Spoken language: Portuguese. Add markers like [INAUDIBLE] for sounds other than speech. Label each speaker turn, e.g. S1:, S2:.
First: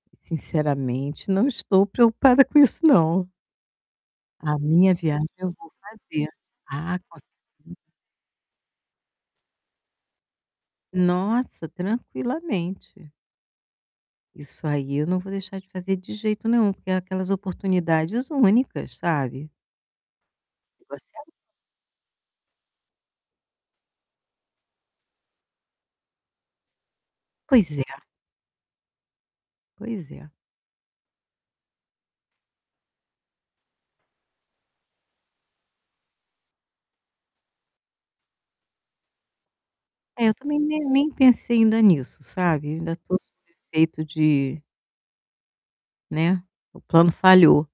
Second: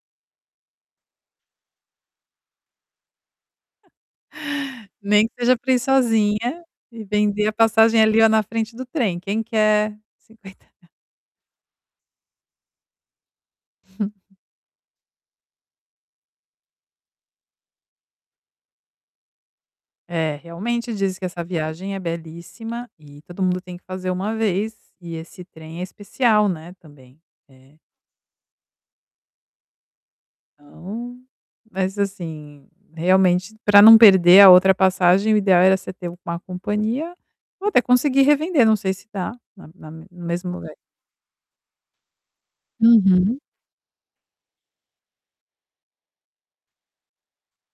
S1: Sinceramente, não estou preocupada com isso não. A minha
S2: Nem
S1: viagem
S2: que
S1: eu
S2: seja
S1: vou
S2: para ir
S1: fazer.
S2: sozinha,
S1: Ah,
S2: e
S1: com certeza
S2: vender a passagem ali olha na frente do trem: "Quem quer?" Cinquenta rea
S1: Nossa, tranquilamente.
S2: [CHUCKLES]
S1: Isso aí eu não vou deixar de fazer de jeito nenhum. Porque é aquelas oportunidades únicas, sabe?
S2: É,
S1: Que
S2: realmente,
S1: você
S2: diz que
S1: a
S2: essa viagem é belíssima, e todo mundo tem que fazer uma vez e esse trem é especial, né, também.
S1: Pois
S2: É
S1: é. Pois é.
S2: Então mas assim, realmente para não perder a outra passagem o ideal era você ter uma companhia, ou até conseguir revender, não sei se dá, na na no
S1: É, eu
S2: mesmo
S1: também
S2: lugar.
S1: nem nem pensei ainda nisso, sabe? Ainda estou sob
S2: Uhum.
S1: efeito de Né, o plano falhou.